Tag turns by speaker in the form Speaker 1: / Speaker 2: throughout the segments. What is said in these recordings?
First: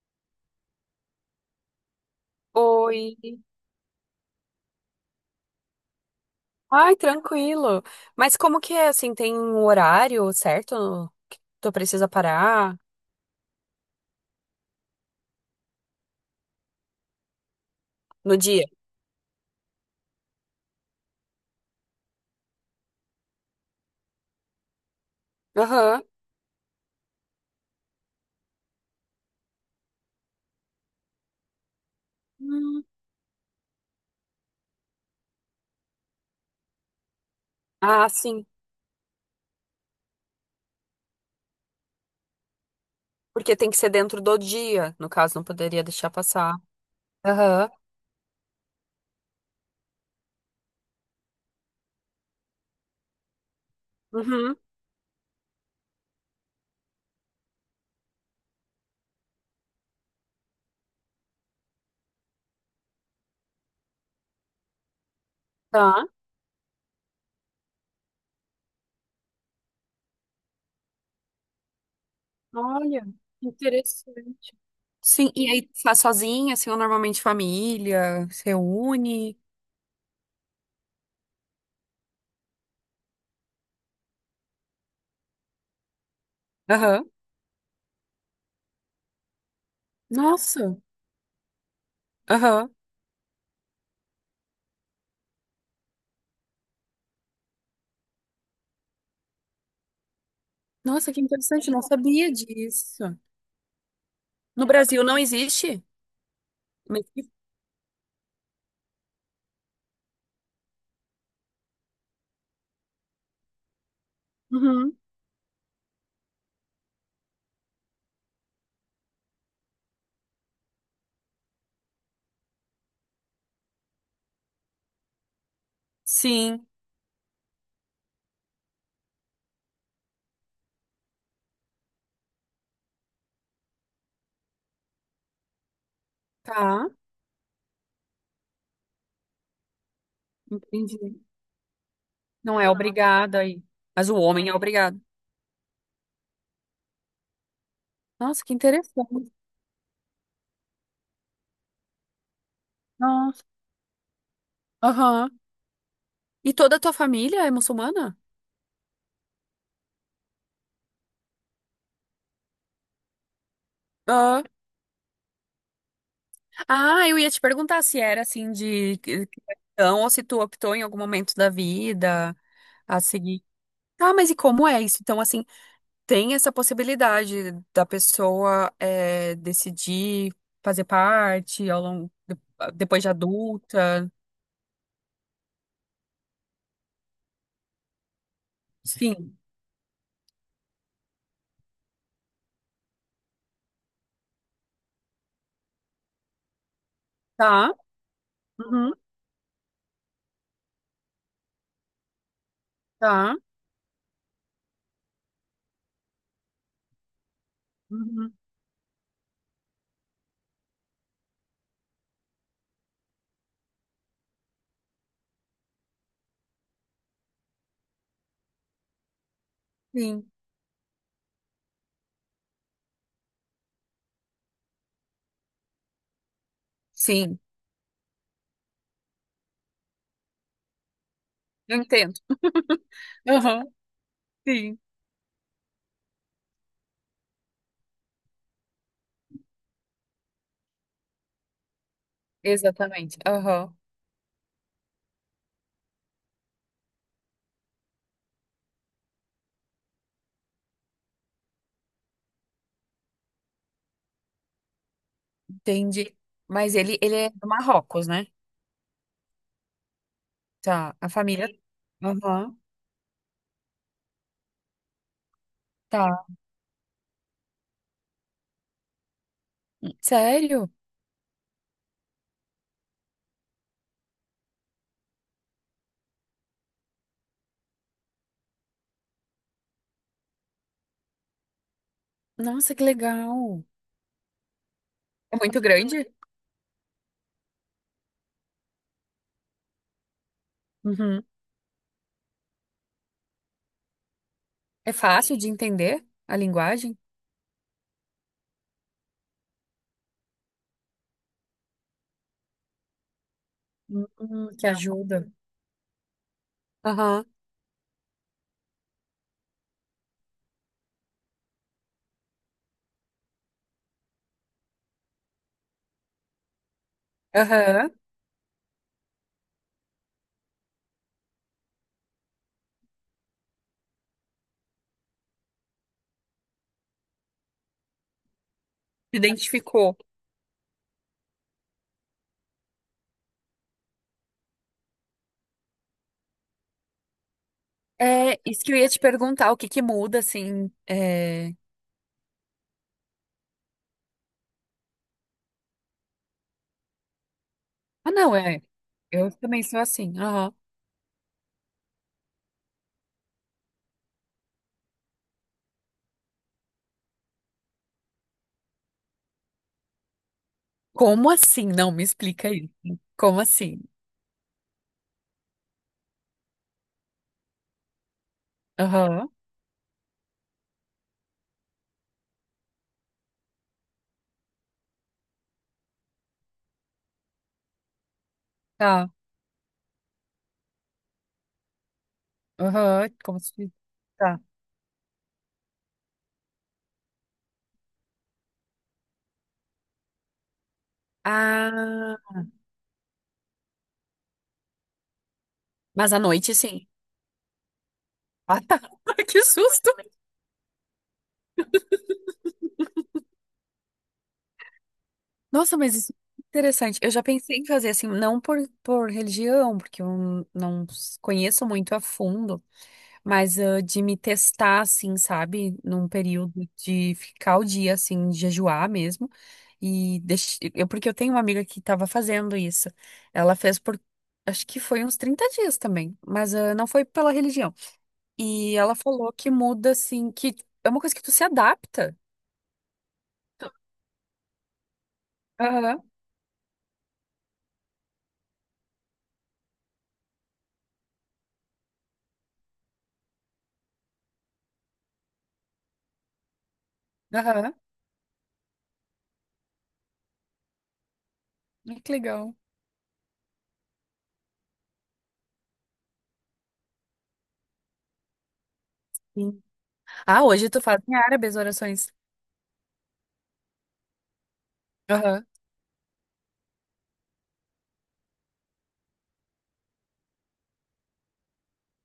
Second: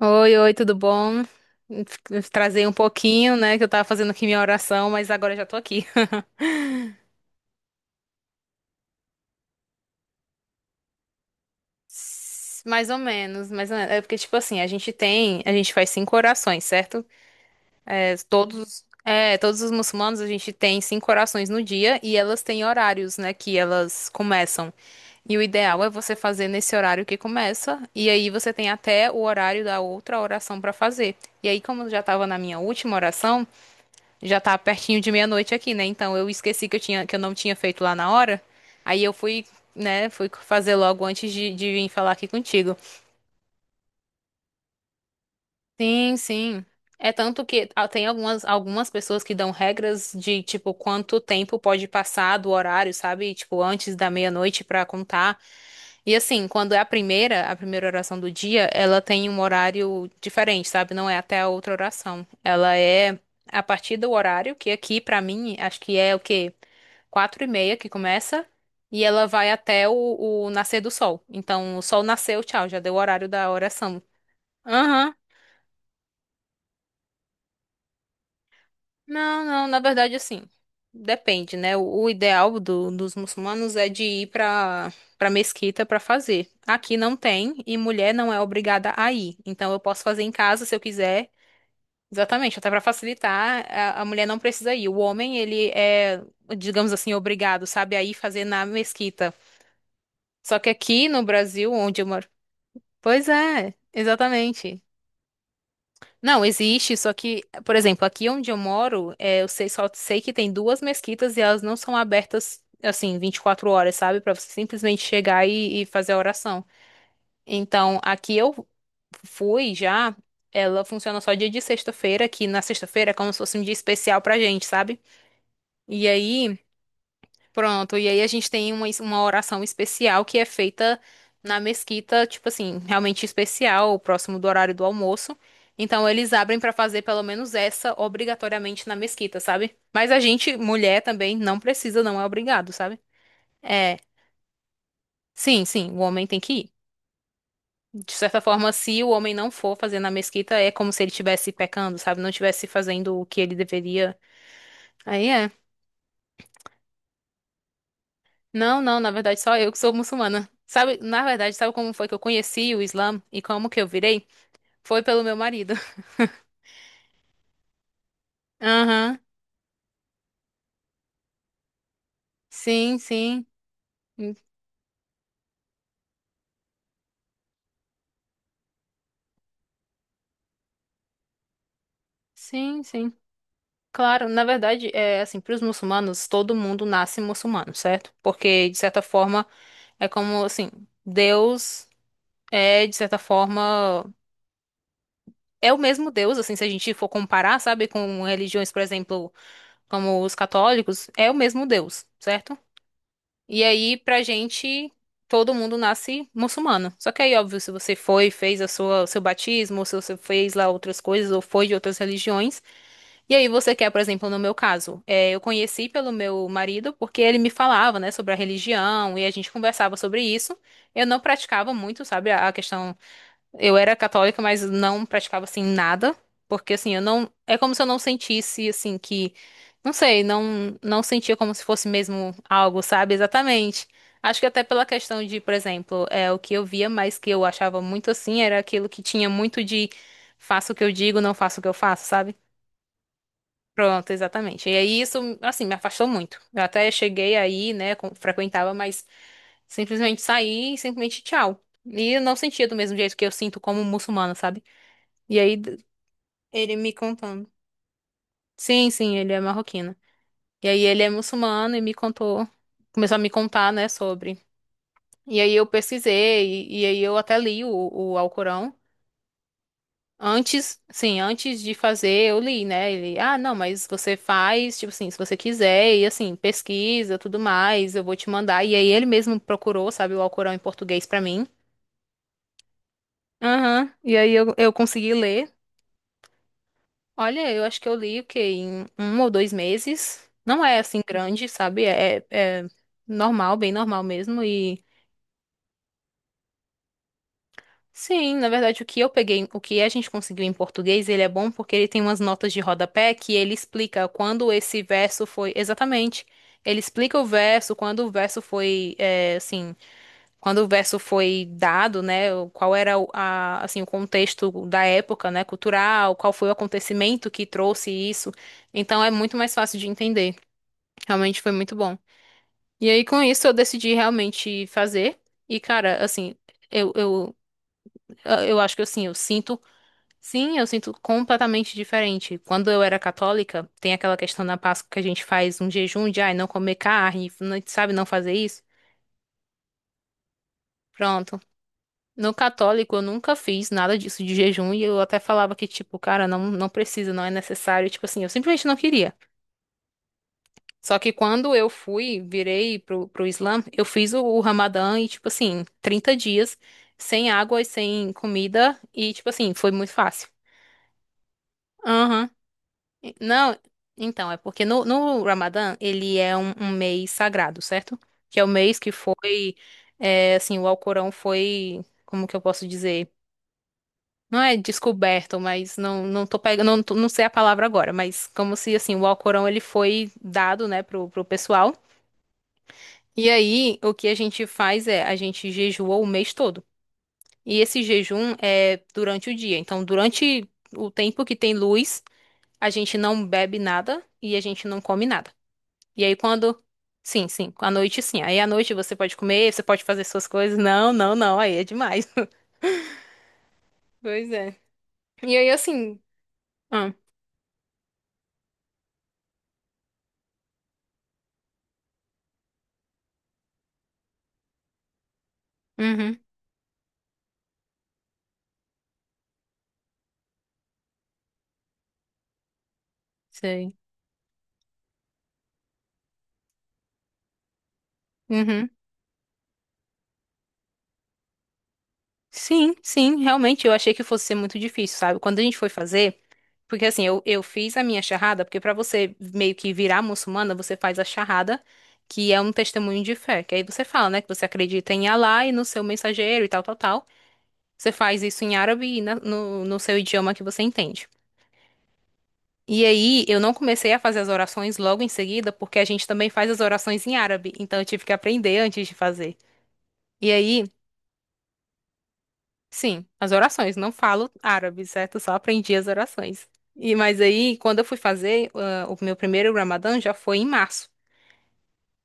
Speaker 1: Oi, oi, tudo bom? Trazer um
Speaker 2: Oi.
Speaker 1: pouquinho, né, que eu tava fazendo aqui minha oração, mas agora eu já tô aqui.
Speaker 2: Ai, tranquilo. Mas como que é assim? Tem um horário certo que tu precisa parar
Speaker 1: Mais ou menos, mais ou menos. É porque, tipo assim, a gente faz 5 orações, certo?
Speaker 2: no dia?
Speaker 1: Todos os muçulmanos, a gente tem 5 orações no dia e elas têm horários, né, que elas começam. E o ideal é
Speaker 2: Aham.
Speaker 1: você fazer nesse horário que começa, e aí você tem até o horário da outra oração pra fazer. E aí, como eu já tava na minha
Speaker 2: Hum.
Speaker 1: última oração, já tá pertinho de meia-noite aqui, né? Então eu esqueci que eu não tinha feito lá
Speaker 2: Ah,
Speaker 1: na hora.
Speaker 2: sim.
Speaker 1: Aí eu fui, né, fui fazer logo de vir falar aqui contigo.
Speaker 2: Porque tem que ser dentro do dia. No caso, não poderia deixar
Speaker 1: Sim,
Speaker 2: passar.
Speaker 1: sim. É tanto que
Speaker 2: Aham.
Speaker 1: tem algumas pessoas que dão regras de, tipo, quanto tempo pode passar do horário, sabe? Tipo, antes da
Speaker 2: Uhum.
Speaker 1: meia-noite pra contar. E assim, quando é a primeira oração do dia, ela tem um horário diferente, sabe? Não é até a outra oração. Ela é a partir do horário, que aqui, pra mim, acho que
Speaker 2: Tá.
Speaker 1: é o quê? 4h30 que começa. E ela vai até o nascer do sol. Então, o sol nasceu, tchau, já deu o
Speaker 2: Olha,
Speaker 1: horário da oração.
Speaker 2: interessante.
Speaker 1: Aham.
Speaker 2: Sim, e aí tu faz sozinha, assim, ou normalmente família, se reúne?
Speaker 1: Não, não, na verdade, assim, depende, né? O ideal dos muçulmanos é de ir pra para mesquita pra fazer. Aqui
Speaker 2: Aham.
Speaker 1: não tem e mulher não é obrigada a ir. Então eu posso fazer em casa se
Speaker 2: Nossa.
Speaker 1: eu quiser. Exatamente, até
Speaker 2: Aham.
Speaker 1: pra facilitar, a mulher não precisa ir. O homem, digamos assim, obrigado, sabe, a ir fazer na mesquita. Só que aqui
Speaker 2: Nossa, que
Speaker 1: no
Speaker 2: interessante,
Speaker 1: Brasil,
Speaker 2: não
Speaker 1: onde eu moro.
Speaker 2: sabia disso.
Speaker 1: Pois é,
Speaker 2: No
Speaker 1: exatamente.
Speaker 2: Brasil não existe?
Speaker 1: Não, existe, só que, por exemplo, aqui onde eu moro, é, eu sei, só sei que tem duas mesquitas e elas não são abertas, assim, 24 horas, sabe? Pra você
Speaker 2: Uhum.
Speaker 1: simplesmente chegar e fazer a oração. Então, aqui eu fui já, ela funciona só dia de sexta-feira, que na sexta-feira é como se fosse um dia especial pra gente, sabe? E aí.
Speaker 2: Sim,
Speaker 1: Pronto, e aí a gente tem uma oração especial que é feita na mesquita, tipo assim, realmente especial, próximo do horário do almoço. Então eles abrem pra
Speaker 2: tá.
Speaker 1: fazer pelo menos essa obrigatoriamente na mesquita, sabe? Mas a gente, mulher
Speaker 2: Entendi.
Speaker 1: também, não precisa, não é
Speaker 2: Não é
Speaker 1: obrigado, sabe?
Speaker 2: obrigada aí.
Speaker 1: É,
Speaker 2: Mas o homem é obrigado.
Speaker 1: sim, sim, o homem tem que ir. De certa
Speaker 2: Nossa, que
Speaker 1: forma, se o
Speaker 2: interessante.
Speaker 1: homem não for fazer na mesquita, é como se ele estivesse pecando, sabe? Não estivesse fazendo o que
Speaker 2: Nossa.
Speaker 1: ele deveria. Aí
Speaker 2: Aham.
Speaker 1: é,
Speaker 2: E toda a tua família é muçulmana?
Speaker 1: não, não, na verdade só eu que sou muçulmana. Sabe, na verdade, sabe como foi que eu conheci o Islã e como que eu virei?
Speaker 2: Ah.
Speaker 1: Foi pelo meu marido.
Speaker 2: Ah, eu ia te perguntar se era assim de
Speaker 1: Aham.
Speaker 2: cristão ou se tu optou em algum momento da vida
Speaker 1: Sim,
Speaker 2: a seguir.
Speaker 1: sim.
Speaker 2: Ah, mas
Speaker 1: Hum,
Speaker 2: e como é isso? Então, assim, tem essa possibilidade da pessoa decidir fazer parte ao longo,
Speaker 1: sim,
Speaker 2: depois de
Speaker 1: sim.
Speaker 2: adulta.
Speaker 1: Claro, na verdade, é assim, para os muçulmanos, todo mundo nasce muçulmano, certo? Porque, de certa
Speaker 2: Sim.
Speaker 1: forma, é como assim, Deus é, de certa forma, é o mesmo Deus, assim, se a gente for comparar,
Speaker 2: Tá.
Speaker 1: sabe, com religiões, por
Speaker 2: Uhum.
Speaker 1: exemplo, como os católicos, é o mesmo Deus, certo?
Speaker 2: Tá.
Speaker 1: E aí, pra gente, todo mundo nasce muçulmano. Só que aí, óbvio, se você foi,
Speaker 2: Uhum.
Speaker 1: fez o seu batismo, ou se você fez lá outras coisas, ou foi de outras religiões, e aí você quer, por exemplo, no meu caso, eu conheci pelo meu marido, porque ele me falava, né, sobre a religião, e a gente conversava sobre
Speaker 2: Sim,
Speaker 1: isso. Eu não praticava muito, sabe, a questão eu era católica, mas não praticava assim nada, porque assim, eu não,
Speaker 2: sim,
Speaker 1: é como se eu não sentisse assim que, não sei, não sentia como se
Speaker 2: eu
Speaker 1: fosse
Speaker 2: entendo.
Speaker 1: mesmo algo, sabe?
Speaker 2: Aham,
Speaker 1: Exatamente. Acho que até
Speaker 2: sim,
Speaker 1: pela questão de, por exemplo, é o que eu via, mas que eu achava muito assim, era aquilo que tinha muito de faço o que eu digo, não faço o que eu faço, sabe?
Speaker 2: exatamente. Aham,
Speaker 1: Pronto, exatamente. E aí isso, assim, me afastou muito. Eu até cheguei aí, né, frequentava, mas simplesmente saí e simplesmente tchau. E eu não sentia do mesmo jeito que eu sinto como muçulmana, sabe? E aí d-
Speaker 2: entendi.
Speaker 1: ele
Speaker 2: Mas
Speaker 1: me
Speaker 2: ele é do
Speaker 1: contando.
Speaker 2: Marrocos, né?
Speaker 1: Sim, sim, ele é marroquino. E aí
Speaker 2: Tá,
Speaker 1: ele
Speaker 2: a
Speaker 1: é
Speaker 2: família.
Speaker 1: muçulmano e me contou,
Speaker 2: Aham,
Speaker 1: começou a me contar, né, sobre. E aí eu
Speaker 2: tá.
Speaker 1: pesquisei, e aí eu até li o Alcorão.
Speaker 2: Sério?
Speaker 1: Antes, sim, antes de fazer, eu li, né? Ele, ah, não, mas você faz, tipo assim, se você quiser, e assim, pesquisa, tudo mais, eu vou te mandar. E aí ele mesmo procurou, sabe, o Alcorão em português pra mim.
Speaker 2: Nossa, que legal.
Speaker 1: Aham, e aí eu consegui
Speaker 2: É
Speaker 1: ler.
Speaker 2: muito grande?
Speaker 1: Olha, eu acho que eu li o quê? Em um ou dois meses. Não é assim
Speaker 2: Uhum.
Speaker 1: grande, sabe? É normal, bem normal mesmo. E
Speaker 2: É fácil de entender a linguagem?
Speaker 1: sim, na verdade, o que eu peguei, o que a gente conseguiu em português, ele é bom porque ele tem umas notas de rodapé que ele explica quando
Speaker 2: Que
Speaker 1: esse
Speaker 2: ajuda.
Speaker 1: verso foi. Exatamente. Ele explica o
Speaker 2: Aham,
Speaker 1: verso, quando o verso foi, é, assim, quando o verso foi dado, né? Qual era assim, o contexto da época, né? Cultural, qual foi o acontecimento que trouxe
Speaker 2: aham.
Speaker 1: isso. Então é muito mais fácil de entender. Realmente foi muito bom. E aí, com isso, eu decidi realmente fazer. E, cara, assim, eu, eu, eu acho que assim, eu
Speaker 2: Se
Speaker 1: sinto.
Speaker 2: identificou.
Speaker 1: Sim, eu sinto completamente diferente. Quando eu era católica, tem aquela questão na Páscoa que a gente faz um jejum de, ai, não comer carne, sabe, não fazer
Speaker 2: É,
Speaker 1: isso.
Speaker 2: isso que eu ia te perguntar, o que que muda, assim,
Speaker 1: Pronto.
Speaker 2: é...
Speaker 1: No católico, eu nunca fiz nada disso de jejum e eu até falava que, tipo, cara, não precisa, não é necessário. Tipo
Speaker 2: Ah,
Speaker 1: assim, eu
Speaker 2: não, é.
Speaker 1: simplesmente não queria.
Speaker 2: Eu também sou assim.
Speaker 1: Só que quando eu fui, virei pro Islã, eu fiz o Ramadã e, tipo assim, 30 dias sem água e sem comida e, tipo assim, foi muito fácil.
Speaker 2: Como assim? Não, me
Speaker 1: Aham.
Speaker 2: explica aí. Como
Speaker 1: Não,
Speaker 2: assim?
Speaker 1: então, é porque no Ramadã ele é um mês sagrado, certo? Que é o mês que
Speaker 2: Aham,
Speaker 1: foi, é, assim, o Alcorão foi, como que eu posso dizer? Não é descoberto, mas não, não tô pegando, não sei a palavra agora, mas como se, assim, o
Speaker 2: tá.
Speaker 1: Alcorão ele foi dado, né, pro pessoal.
Speaker 2: Aham,
Speaker 1: E
Speaker 2: como assim?
Speaker 1: aí, o que a
Speaker 2: Tá.
Speaker 1: gente faz é, a gente jejua o mês todo. E esse jejum é durante o dia. Então, durante o tempo que tem luz,
Speaker 2: Ah,
Speaker 1: a gente não bebe nada e a gente não come nada. E
Speaker 2: mas
Speaker 1: aí,
Speaker 2: à noite,
Speaker 1: quando.
Speaker 2: sim.
Speaker 1: Sim, sim, à noite sim. Aí à
Speaker 2: Ah,
Speaker 1: noite
Speaker 2: tá.
Speaker 1: você pode
Speaker 2: Que
Speaker 1: comer, você pode
Speaker 2: susto!
Speaker 1: fazer suas coisas. Não, não, não, aí é demais. Pois é. E aí,
Speaker 2: Nossa, mas
Speaker 1: assim.
Speaker 2: isso é
Speaker 1: Ah,
Speaker 2: interessante. Eu já pensei em fazer assim, não por, por religião, porque eu não conheço muito a fundo, mas de me testar, assim, sabe? Num
Speaker 1: uhum,
Speaker 2: período de ficar o dia, assim, de jejuar mesmo. E deix... eu, porque eu tenho uma amiga que estava fazendo isso. Ela
Speaker 1: sei.
Speaker 2: fez por, acho que foi uns 30 dias também, mas não foi pela religião.
Speaker 1: Uhum.
Speaker 2: E ela falou que muda, assim, que é uma coisa que tu se adapta.
Speaker 1: Sim, sim, realmente eu achei que fosse ser muito difícil, sabe? Quando a gente foi
Speaker 2: Aham,
Speaker 1: fazer. Porque assim, eu fiz a minha charrada, porque pra você meio que virar muçulmana, você faz a charrada, que é um testemunho de fé. Que aí você fala, né, que você acredita em Alá e no seu mensageiro e tal, tal, tal.
Speaker 2: aham.
Speaker 1: Você faz isso em árabe e no seu idioma que você entende.
Speaker 2: Ai, que legal.
Speaker 1: E aí, eu não comecei a fazer as orações logo em seguida, porque a gente também faz as orações em árabe. Então, eu tive que aprender antes de fazer.
Speaker 2: Sim.
Speaker 1: E
Speaker 2: Ah,
Speaker 1: aí.
Speaker 2: hoje tu faz em árabe as orações.
Speaker 1: Sim, as orações. Não falo árabe, certo? Só
Speaker 2: Aham.
Speaker 1: aprendi as orações. E mas aí, quando eu fui fazer, ah, o meu primeiro Ramadã já foi em março.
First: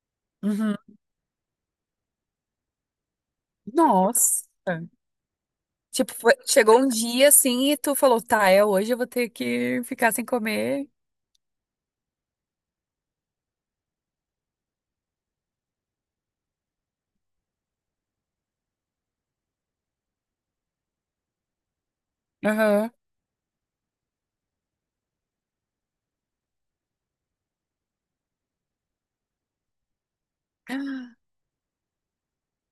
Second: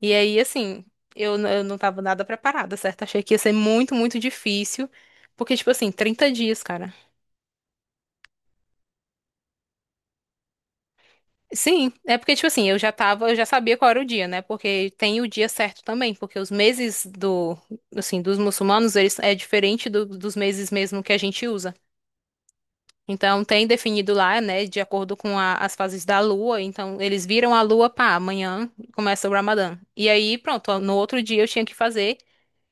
Speaker 1: E aí,
Speaker 2: Uhum.
Speaker 1: assim, eu não tava nada preparada, certo? Achei que ia ser muito, muito
Speaker 2: Nossa.
Speaker 1: difícil. Porque, tipo assim,
Speaker 2: Tipo,
Speaker 1: 30 dias,
Speaker 2: chegou um
Speaker 1: cara.
Speaker 2: dia assim e tu falou, tá, é hoje eu vou ter que ficar sem comer.
Speaker 1: Sim, é porque, tipo assim, eu já sabia qual era o dia, né? Porque tem o dia certo também, porque os meses assim, dos muçulmanos, eles é diferente dos meses mesmo que a gente usa.
Speaker 2: Aham.
Speaker 1: Então, tem definido lá, né, de acordo com as fases da lua. Então, eles viram a lua, pá, amanhã começa o Ramadã. E aí, pronto, no outro dia eu tinha que fazer.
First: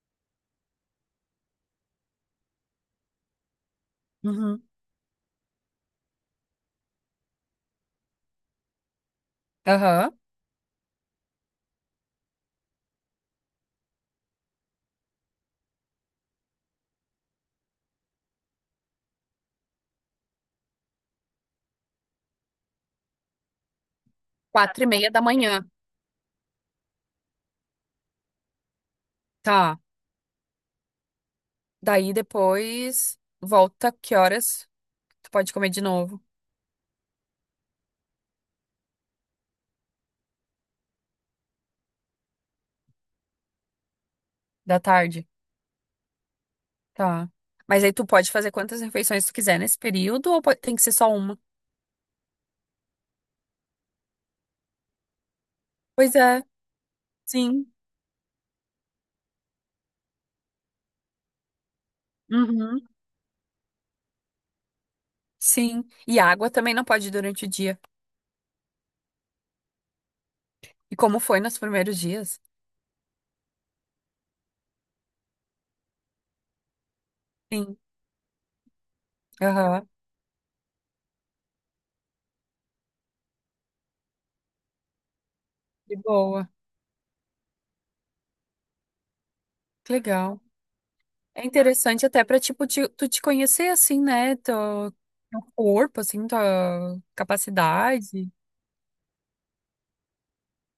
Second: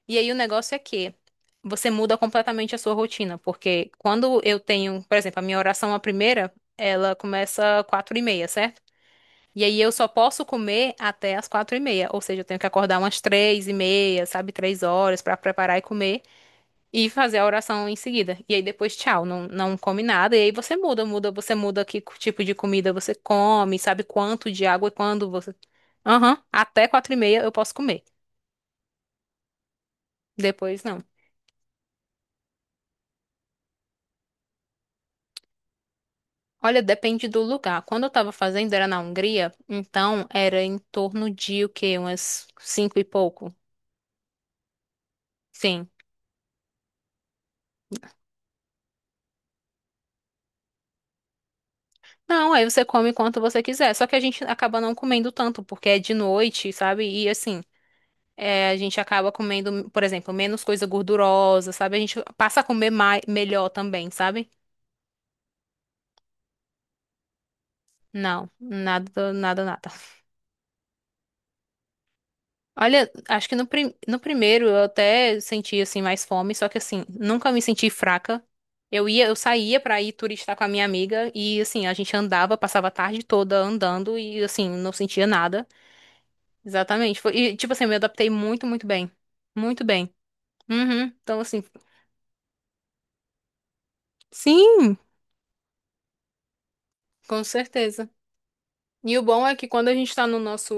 Speaker 1: E aí, o negócio é que você muda completamente a sua rotina, porque quando eu
Speaker 2: Uhum.
Speaker 1: tenho, por exemplo, a minha oração, a primeira, ela começa 4h30, certo? E aí, eu só
Speaker 2: Aham.
Speaker 1: posso comer até as 4h30, ou seja, eu tenho que acordar umas 3h30, sabe, 3 horas para preparar e comer. E fazer a oração em seguida. E aí depois, tchau, não, não come nada. E aí você você muda que tipo de comida você come, sabe quanto de
Speaker 2: Quatro e
Speaker 1: água e
Speaker 2: meia da
Speaker 1: quando você.
Speaker 2: manhã.
Speaker 1: Aham, até 4h30 eu posso comer.
Speaker 2: Tá.
Speaker 1: Depois não.
Speaker 2: Daí depois volta que horas tu pode comer de novo
Speaker 1: Olha, depende do lugar. Quando eu tava fazendo era na Hungria, então era em torno de o quê? Umas cinco e pouco.
Speaker 2: da tarde.
Speaker 1: Sim.
Speaker 2: Tá. Mas aí tu pode fazer quantas refeições tu quiser nesse período ou tem que ser só uma?
Speaker 1: Não, aí você come quanto você quiser. Só que a gente acaba não comendo tanto, porque é de
Speaker 2: Pois é.
Speaker 1: noite, sabe? E assim.
Speaker 2: Sim.
Speaker 1: É, a gente acaba comendo, por exemplo, menos coisa gordurosa, sabe? A gente passa a
Speaker 2: Uhum.
Speaker 1: comer mais, melhor também, sabe?
Speaker 2: Sim. E água também não pode durante o dia.
Speaker 1: Não, nada, nada, nada.
Speaker 2: E como foi nos primeiros dias?
Speaker 1: Olha, acho que no primeiro eu até senti assim mais fome, só que assim, nunca me
Speaker 2: Sim.
Speaker 1: senti fraca. Eu saía
Speaker 2: Aham.
Speaker 1: pra ir turistar com a minha amiga e assim, a gente andava, passava a tarde toda andando e assim, não sentia nada.
Speaker 2: De boa.
Speaker 1: Exatamente. E tipo assim, eu me adaptei muito, muito bem. Muito
Speaker 2: Que
Speaker 1: bem.
Speaker 2: legal.
Speaker 1: Uhum. Então
Speaker 2: É
Speaker 1: assim,
Speaker 2: interessante até pra, tipo, tu te conhecer, assim, né? Teu,
Speaker 1: sim,
Speaker 2: teu corpo, assim, tua
Speaker 1: com certeza.
Speaker 2: capacidade.
Speaker 1: E o bom é que quando a gente está no nosso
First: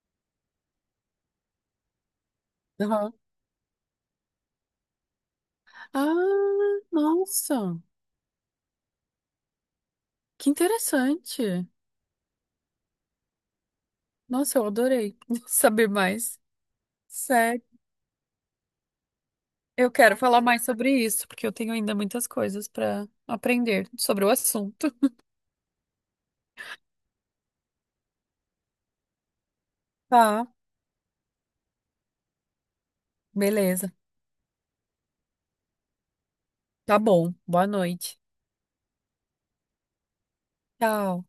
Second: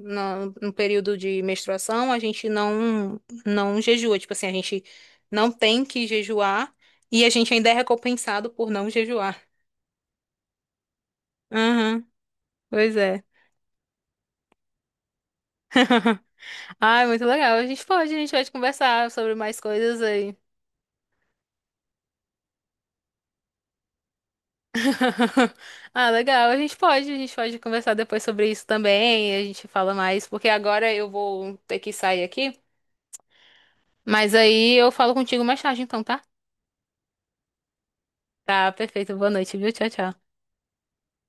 Speaker 1: na- no, período de menstruação, a gente
Speaker 2: Aham.
Speaker 1: não não jejua, tipo assim, a gente não tem que jejuar
Speaker 2: Ah,
Speaker 1: e a gente ainda é
Speaker 2: nossa,
Speaker 1: recompensado por não jejuar.
Speaker 2: que interessante.
Speaker 1: Aham, pois é.
Speaker 2: Nossa, eu adorei saber mais.
Speaker 1: Ai, muito legal.
Speaker 2: Sério.
Speaker 1: A gente pode conversar sobre mais
Speaker 2: Eu
Speaker 1: coisas
Speaker 2: quero
Speaker 1: aí.
Speaker 2: falar mais sobre isso, porque eu tenho ainda muitas coisas pra aprender sobre o assunto.
Speaker 1: Ah, legal. A gente pode conversar depois sobre isso também. A gente fala mais,
Speaker 2: Tá,
Speaker 1: porque agora eu vou ter que sair aqui.
Speaker 2: beleza.
Speaker 1: Mas aí eu falo contigo mais tarde, então, tá?
Speaker 2: Tá bom. Boa noite.
Speaker 1: Tá, perfeito. Boa noite, viu? Tchau, tchau.
Speaker 2: Tchau.